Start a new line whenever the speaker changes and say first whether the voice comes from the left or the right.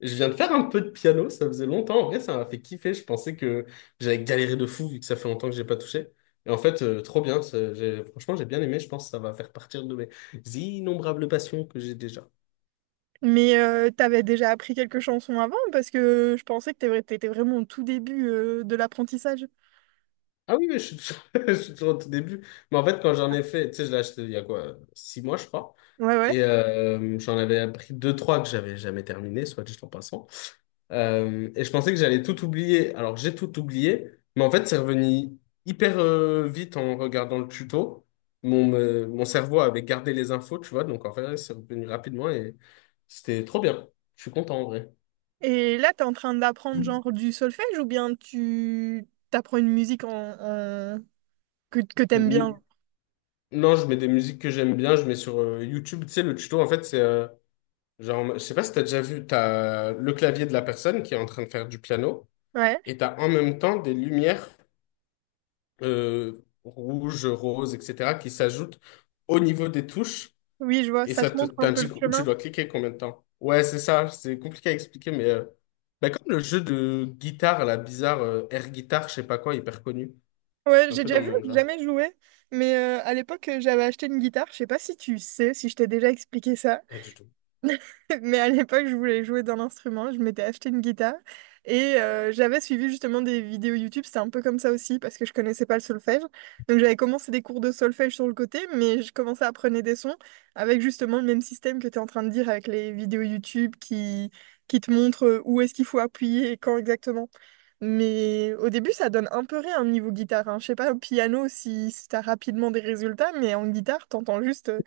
left: Je viens de faire un peu de piano, ça faisait longtemps. En vrai, ça m'a fait kiffer. Je pensais que j'allais galérer de fou vu que ça fait longtemps que j'ai pas touché. Et en fait, trop bien. Franchement, j'ai bien aimé. Je pense que ça va faire partir de mes innombrables passions que j'ai déjà.
right: Mais t'avais déjà appris quelques chansons avant parce que je pensais que t'étais vraiment au tout début de l'apprentissage.
left: Ah oui, mais je suis toujours... je suis toujours au tout début. Mais en fait, quand j'en ai fait, tu sais, je l'ai acheté il y a quoi, 6 mois, je crois.
right: Ouais, ouais.
left: Et j'en avais appris deux, trois que j'avais jamais terminé, soit dit en passant. Et je pensais que j'allais tout oublier. Alors j'ai tout oublié, mais en fait c'est revenu hyper vite en regardant le tuto. Mon cerveau avait gardé les infos, tu vois, donc en fait c'est revenu rapidement et c'était trop bien. Je suis content en vrai.
right: Et là, t'es en train d'apprendre genre du solfège ou bien tu t'apprends une musique en- que t'aimes bien,
left: N-
right: genre.
left: Non, je mets des musiques que j'aime bien, je mets sur YouTube, tu sais, le tuto en fait c'est genre, je sais pas si t'as déjà vu, t'as le clavier de la personne qui est en train de faire du piano
right: Ouais,
left: et t'as en même temps des lumières euh, rouge, rose, etc., qui s'ajoutent au niveau des touches
right: oui, je vois,
left: et
right: ça te montre un peu le
left: t'indique où tu
right: chemin.
left: dois cliquer combien de temps. Ouais, c'est ça, c'est compliqué à expliquer, mais bah, comme le jeu de guitare, la bizarre air guitare, je sais pas quoi, hyper connu,
right: Ouais,
left: un
right: j'ai
left: peu
right: déjà
left: dans
right: vu,
left: le même
right: j'ai
left: genre.
right: jamais joué. Mais à l'époque, j'avais acheté une guitare. Je sais pas si tu sais, si je t'ai déjà expliqué ça.
left: Pas du tout.
right: Mais à l'époque, je voulais jouer d'un instrument. Je m'étais acheté une guitare et j'avais suivi justement des vidéos YouTube. C'était un peu comme ça aussi parce que je connaissais pas le solfège. Donc j'avais commencé des cours de solfège sur le côté, mais je commençais à apprendre des sons avec justement le même système que tu es en train de dire avec les vidéos YouTube qui te montrent où est-ce qu'il faut appuyer et quand exactement. Mais au début, ça donne un peu rien niveau guitare, hein. Je sais pas, au piano, si t'as rapidement des résultats, mais en guitare, t'entends juste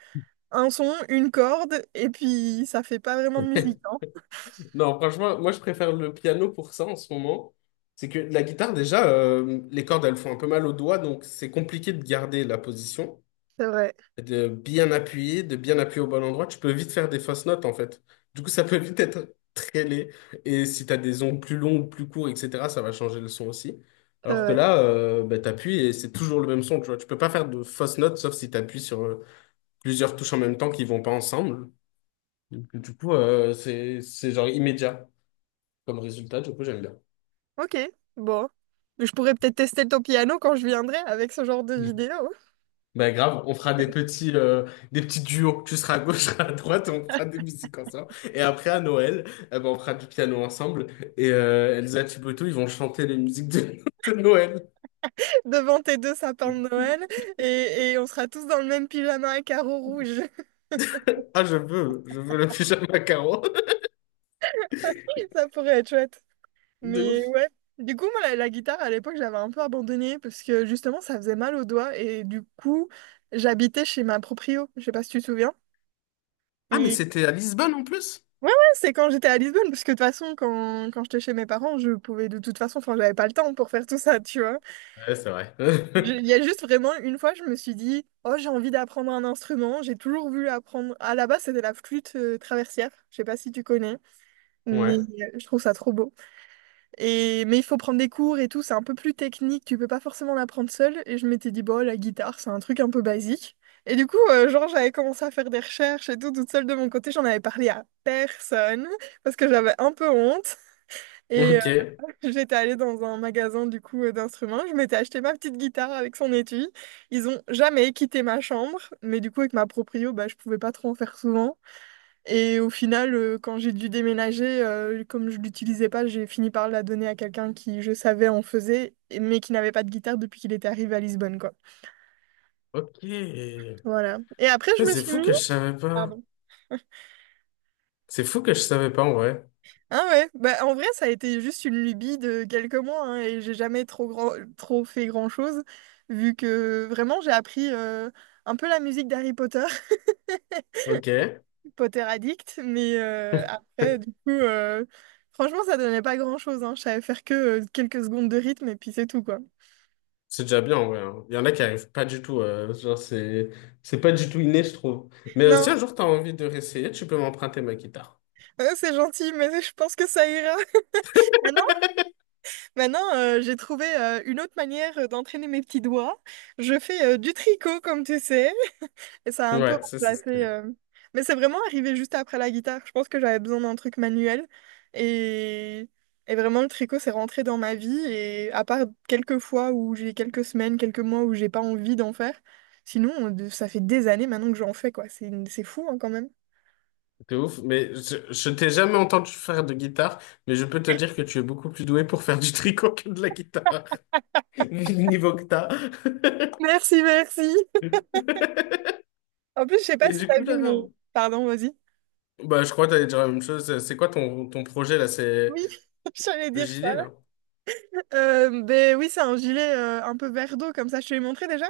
right: un son, une corde, et puis ça fait pas vraiment de musique, hein.
left: Non, franchement, moi je préfère le piano pour ça en ce moment. C'est que la guitare, déjà, les cordes, elles font un peu mal aux doigts, donc c'est compliqué de garder la position,
right: C'est vrai,
left: de bien appuyer au bon endroit, tu peux vite faire des fausses notes en fait. Du coup, ça peut vite être très laid. Et si tu as des ongles plus longs ou plus courts, etc., ça va changer le son aussi.
right: c'est
left: Alors que
right: vrai.
left: là, bah, t'appuies et c'est toujours le même son, tu vois. Tu peux pas faire de fausses notes sauf si t'appuies sur plusieurs touches en même temps qui vont pas ensemble. Donc, du coup, c'est genre immédiat comme résultat, du coup, j'aime bien.
right: Ok, bon. Je pourrais peut-être tester ton piano quand je viendrai avec ce genre de vidéo,
left: Bah grave, on fera des petits duos. Tu seras à gauche, je serai à droite, on fera des musiques ensemble. Et après, à Noël, eh ben, on fera du piano ensemble. Et Elsa Thibodeau, ils vont chanter les musiques de, de Noël.
right: devant tes deux sapins de Noël, et on sera tous dans le même pyjama à carreaux rouges.
left: Ah, je veux le pyjama carreau.
right: Ça pourrait être chouette.
left: De
right: Mais
left: ouf.
right: ouais. Du coup, moi, la guitare, à l'époque, j'avais un peu abandonné parce que justement, ça faisait mal aux doigts et du coup, j'habitais chez ma proprio. Je sais pas si tu te souviens.
left: Ah, mais
right: Et,
left: c'était à Lisbonne en plus?
right: Ouais, ouais, c'est quand j'étais à Lisbonne, parce que de toute façon, quand j'étais chez mes parents, je pouvais de toute façon, enfin, j'avais pas le temps pour faire tout ça, tu vois.
left: Ouais, c'est vrai.
right: Il y a juste vraiment une fois, je me suis dit, oh, j'ai envie d'apprendre un instrument, j'ai toujours voulu apprendre. À la base, c'était la flûte traversière, je sais pas si tu connais, mais
left: Ouais.
right: je trouve ça trop beau. Et, mais il faut prendre des cours et tout, c'est un peu plus technique, tu peux pas forcément l'apprendre seul. Et je m'étais dit, bon, la guitare, c'est un truc un peu basique. Et du coup, genre, j'avais commencé à faire des recherches et tout, toute seule de mon côté, j'en avais parlé à personne, parce que j'avais un peu honte. Et
left: Ok.
right: j'étais allée dans un magasin, du coup, d'instruments, je m'étais acheté ma petite guitare avec son étui. Ils ont jamais quitté ma chambre, mais du coup, avec ma proprio, bah, je pouvais pas trop en faire souvent. Et au final, quand j'ai dû déménager, comme je l'utilisais pas, j'ai fini par la donner à quelqu'un qui, je savais, en faisait, mais qui n'avait pas de guitare depuis qu'il était arrivé à Lisbonne, quoi.
left: Ok.
right: Voilà. Et après,
left: Ça,
right: je me
left: c'est
right: suis
left: fou
right: mis...
left: que je savais pas.
right: Pardon.
left: C'est fou que je savais pas en vrai.
right: Ah ouais, bah en vrai, ça a été juste une lubie de quelques mois, hein, et j'ai jamais trop fait grand-chose, vu que vraiment, j'ai appris un peu la musique d'Harry Potter,
left: Ok.
right: Potter Addict, mais après, du coup, franchement, ça donnait pas grand-chose, hein. Je savais faire que quelques secondes de rythme, et puis c'est tout, quoi.
left: C'est déjà bien, ouais, hein. Il y en a qui arrivent pas du tout, genre, c'est pas du tout inné, je trouve. Mais si un
right: Non,
left: jour t'as envie de réessayer, tu peux m'emprunter ma guitare.
right: c'est gentil, mais je pense que ça ira. Maintenant, maintenant, j'ai trouvé une autre manière d'entraîner mes petits doigts. Je fais du tricot, comme tu sais, et ça a un peu
left: Ouais, ça c'est
right: remplacé.
left: stylé.
right: euh, Mais c'est vraiment arrivé juste après la guitare. Je pense que j'avais besoin d'un truc manuel. Et... et vraiment, le tricot, c'est rentré dans ma vie. Et à part quelques fois où j'ai quelques semaines, quelques mois où j'ai pas envie d'en faire, sinon, ça fait des années maintenant que j'en fais, quoi. C'est fou, hein, quand même.
left: T'es ouf. Mais je t'ai jamais entendu faire de guitare, mais je peux te dire que tu es beaucoup plus doué pour faire du tricot que de la guitare, vu le niveau que t'as.
right: Merci, merci. En plus, je sais pas
left: Et
right: si
left: du
right: t'as
left: coup, là,
right: vu mon... Pardon, vas-y.
left: bah, je crois que t'allais dire la même chose. C'est quoi ton projet, là? C'est
right: Oui, j'allais
left: le
right: dire ça.
left: gilet, là?
right: Ben oui, c'est un gilet un peu vert d'eau, comme ça, je te l'ai montré déjà.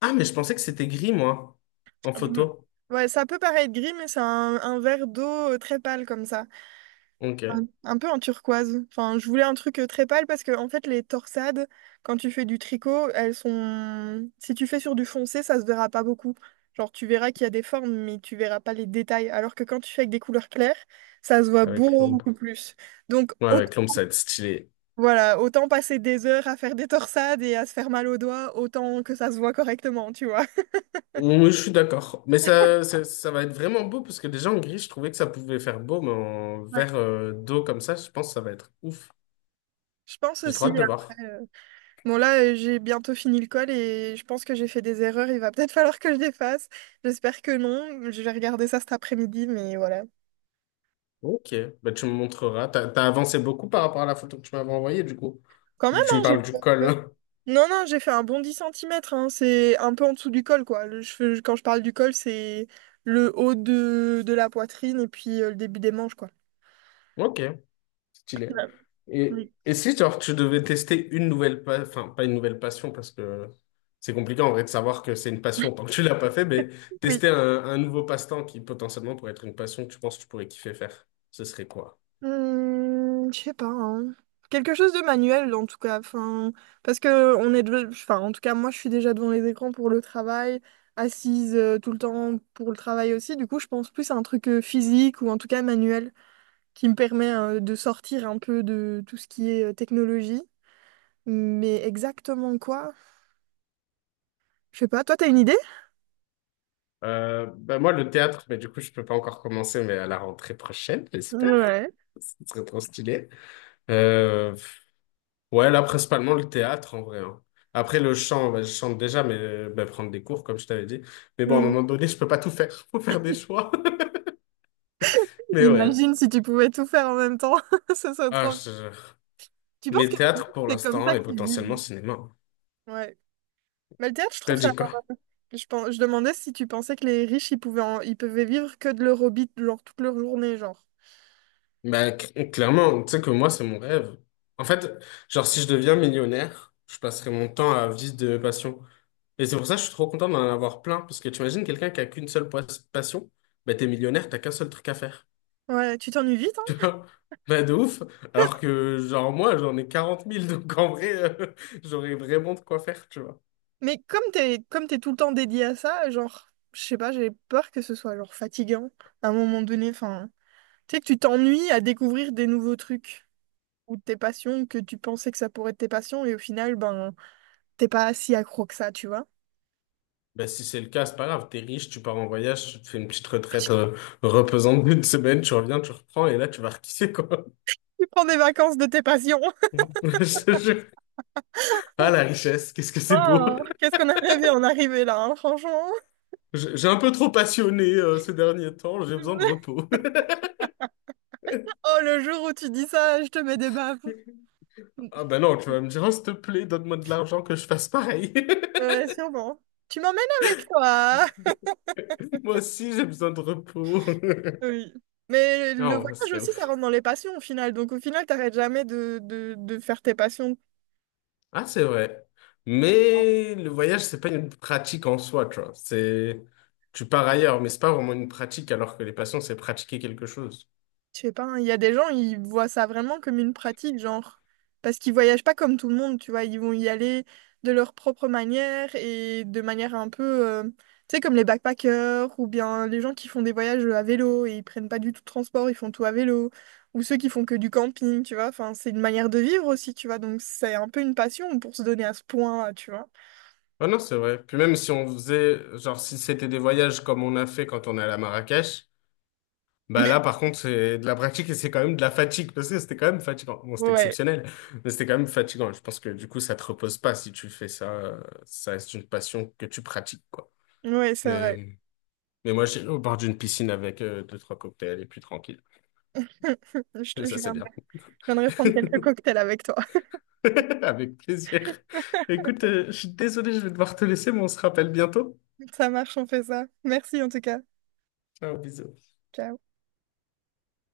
left: Ah, mais je pensais que c'était gris, moi, en
right: Hum,
left: photo.
right: Ouais, ça peut paraître gris, mais c'est un vert d'eau très pâle, comme ça. Un,
left: Ok,
right: un peu en turquoise. Enfin, je voulais un truc très pâle parce que, en fait, les torsades, quand tu fais du tricot, elles sont... Si tu fais sur du foncé, ça se verra pas beaucoup. Genre, tu verras qu'il y a des formes, mais tu verras pas les détails. Alors que quand tu fais avec des couleurs claires, ça se voit
left: avec
right: beaucoup
left: l'ombre.
right: plus. Donc,
left: Ouais,
right: autant
left: avec Londres, ça va être stylé.
right: voilà, autant passer des heures à faire des torsades et à se faire mal aux doigts, autant que ça se voit correctement, tu vois.
left: Oui, je suis d'accord. Mais ça va être vraiment beau parce que déjà en gris, je trouvais que ça pouvait faire beau, mais en
right: Ouais.
left: vert d'eau comme ça, je pense que ça va être ouf.
right: Je pense
left: J'ai trop
right: aussi,
left: hâte de voir.
right: après... bon, là, j'ai bientôt fini le col et je pense que j'ai fait des erreurs. Il va peut-être falloir que je les fasse. J'espère que non. Je vais regarder ça cet après-midi, mais voilà.
left: Ok, bah, tu me montreras. T'as avancé beaucoup par rapport à la photo que tu m'avais envoyée, du coup.
right: Quand même,
left: Vu que tu
right: hein,
left: me
right: j'ai
left: parles
right: fait...
left: du
right: un peu.
left: col.
right: Non, non, j'ai fait un bon 10 cm, hein. C'est un peu en dessous du col, quoi. Quand je parle du col, c'est le haut de la poitrine et puis le début des manches, quoi.
left: Ok. Stylé.
right: Ouais.
left: Et,
right: Oui.
left: et si genre, tu devais tester enfin pas une nouvelle passion parce que c'est compliqué en vrai de savoir que c'est une passion tant que tu l'as pas fait, mais
right: Oui.
left: tester un nouveau passe-temps qui potentiellement pourrait être une passion que tu penses que tu pourrais kiffer faire, ce serait quoi?
right: Hmm, je sais pas, hein. Quelque chose de manuel en tout cas. Enfin, parce que enfin, en tout cas, moi, je suis déjà devant les écrans pour le travail, assise tout le temps pour le travail aussi. Du coup, je pense plus à un truc physique ou en tout cas manuel qui me permet de sortir un peu de tout ce qui est technologie. Mais exactement quoi? Je sais pas. Toi, t'as une idée?
left: Ben moi le théâtre, mais du coup je peux pas encore commencer, mais à la rentrée prochaine, j'espère.
right: Ouais.
left: Ce serait trop stylé. Euh, Ouais, là, principalement le théâtre, en vrai, hein. Après, le chant, bah, je chante déjà, mais bah, prendre des cours, comme je t'avais dit. Mais bon, à un
right: Hmm.
left: moment donné, je peux pas tout faire. Faut faire des choix. Mais ouais.
right: Imagine si tu pouvais tout faire en même temps. Ce serait
left: Ah,
right: trop.
left: je... te jure.
right: Tu penses
left: Mais
right: que
left: théâtre pour
right: c'est comme
left: l'instant
right: ça
left: et
right: qu'ils
left: potentiellement
right: vivent?
left: cinéma, hein.
right: Ouais. Mais le théâtre, je
left: T'as
right: trouve ça...
left: dit quoi?
right: Je demandais si tu pensais que les riches, ils pouvaient vivre que de leur hobby, genre toute leur journée, genre.
left: Bah, clairement, tu sais que moi, c'est mon rêve. En fait, genre, si je deviens millionnaire, je passerai mon temps à vivre de passion. Et c'est pour ça que je suis trop content d'en avoir plein. Parce que tu imagines quelqu'un qui a qu'passion, bah, t'es millionnaire, t'as qu'un seul truc à faire.
right: Ouais, tu t'ennuies vite, hein?
left: Bah de ouf. Alors que genre moi j'en ai 40 000 donc en vrai euh, j'aurais vraiment de quoi faire tu vois.
right: Mais comme t'es tout le temps dédié à ça, genre, je sais pas, j'ai peur que ce soit genre fatigant à un moment donné. Enfin, tu sais que tu t'ennuies à découvrir des nouveaux trucs ou tes passions que tu pensais que ça pourrait être tes passions et au final, ben, t'es pas si accro que ça, tu vois.
left: Bah si c'est le cas c'est pas grave, t'es riche, tu pars en voyage, tu te fais une petite retraite reposante d'une semaine, tu reviens, tu reprends et là tu vas rekiffer quoi.
right: Tu prends des vacances de tes passions.
left: Je te jure. Ah la richesse, qu'est-ce que c'est beau.
right: Oh, qu'est-ce qu'on a rêvé en arriver là, hein, franchement.
left: J'ai un peu trop passionné ces derniers temps, j'ai besoin de repos.
right: Oh, le jour où tu dis ça, je te mets des baffes.
left: Ah bah non tu vas me dire oh, s'il te plaît donne-moi de l'argent que je fasse pareil.
right: Ouais, sûrement. Tu m'emmènes avec toi.
left: Moi aussi j'ai besoin de repos.
right: Oui. Mais le
left: Non ce
right: voyage
left: serait
right: aussi, ça rentre dans les passions au final. Donc au final, t'arrêtes jamais de faire tes passions.
left: Ah, c'est vrai. Mais le voyage, c'est pas une pratique en soi, tu vois. C'est, tu pars ailleurs, mais c'est pas vraiment une pratique, alors que les passions, c'est pratiquer quelque chose.
right: Je sais pas, hein, il y a des gens, ils voient ça vraiment comme une pratique, genre, parce qu'ils voyagent pas comme tout le monde, tu vois, ils vont y aller de leur propre manière et de manière un peu, tu sais, comme les backpackers ou bien les gens qui font des voyages à vélo et ils prennent pas du tout de transport, ils font tout à vélo, ou ceux qui font que du camping, tu vois, enfin, c'est une manière de vivre aussi, tu vois, donc c'est un peu une passion pour se donner à ce point, tu vois.
left: Ah non, c'est vrai. Puis même si on faisait, genre, si c'était des voyages comme on a fait quand on est allé à Marrakech, bah là, par contre, c'est de la pratique et c'est quand même de la fatigue, parce que c'était quand même fatigant. Bon, c'était
right: Ouais,
left: exceptionnel, mais c'était quand même fatigant. Je pense que du coup, ça te repose pas si tu fais ça. Ça reste une passion que tu pratiques, quoi.
right: ouais, c'est vrai.
left: Mais, mais moi, j'ai au bord d'une piscine avec deux, trois cocktails et puis tranquille.
right: Je, te-
left: Ça,
right: je
left: c'est bien.
right: viendrai, je viendrai prendre quelques cocktails avec toi.
left: Avec plaisir. Écoute, je suis désolé, je vais devoir te laisser, mais on se rappelle bientôt.
right: Ça marche, on fait ça. Merci en tout cas.
left: Ciao, bisous.
right: Ciao.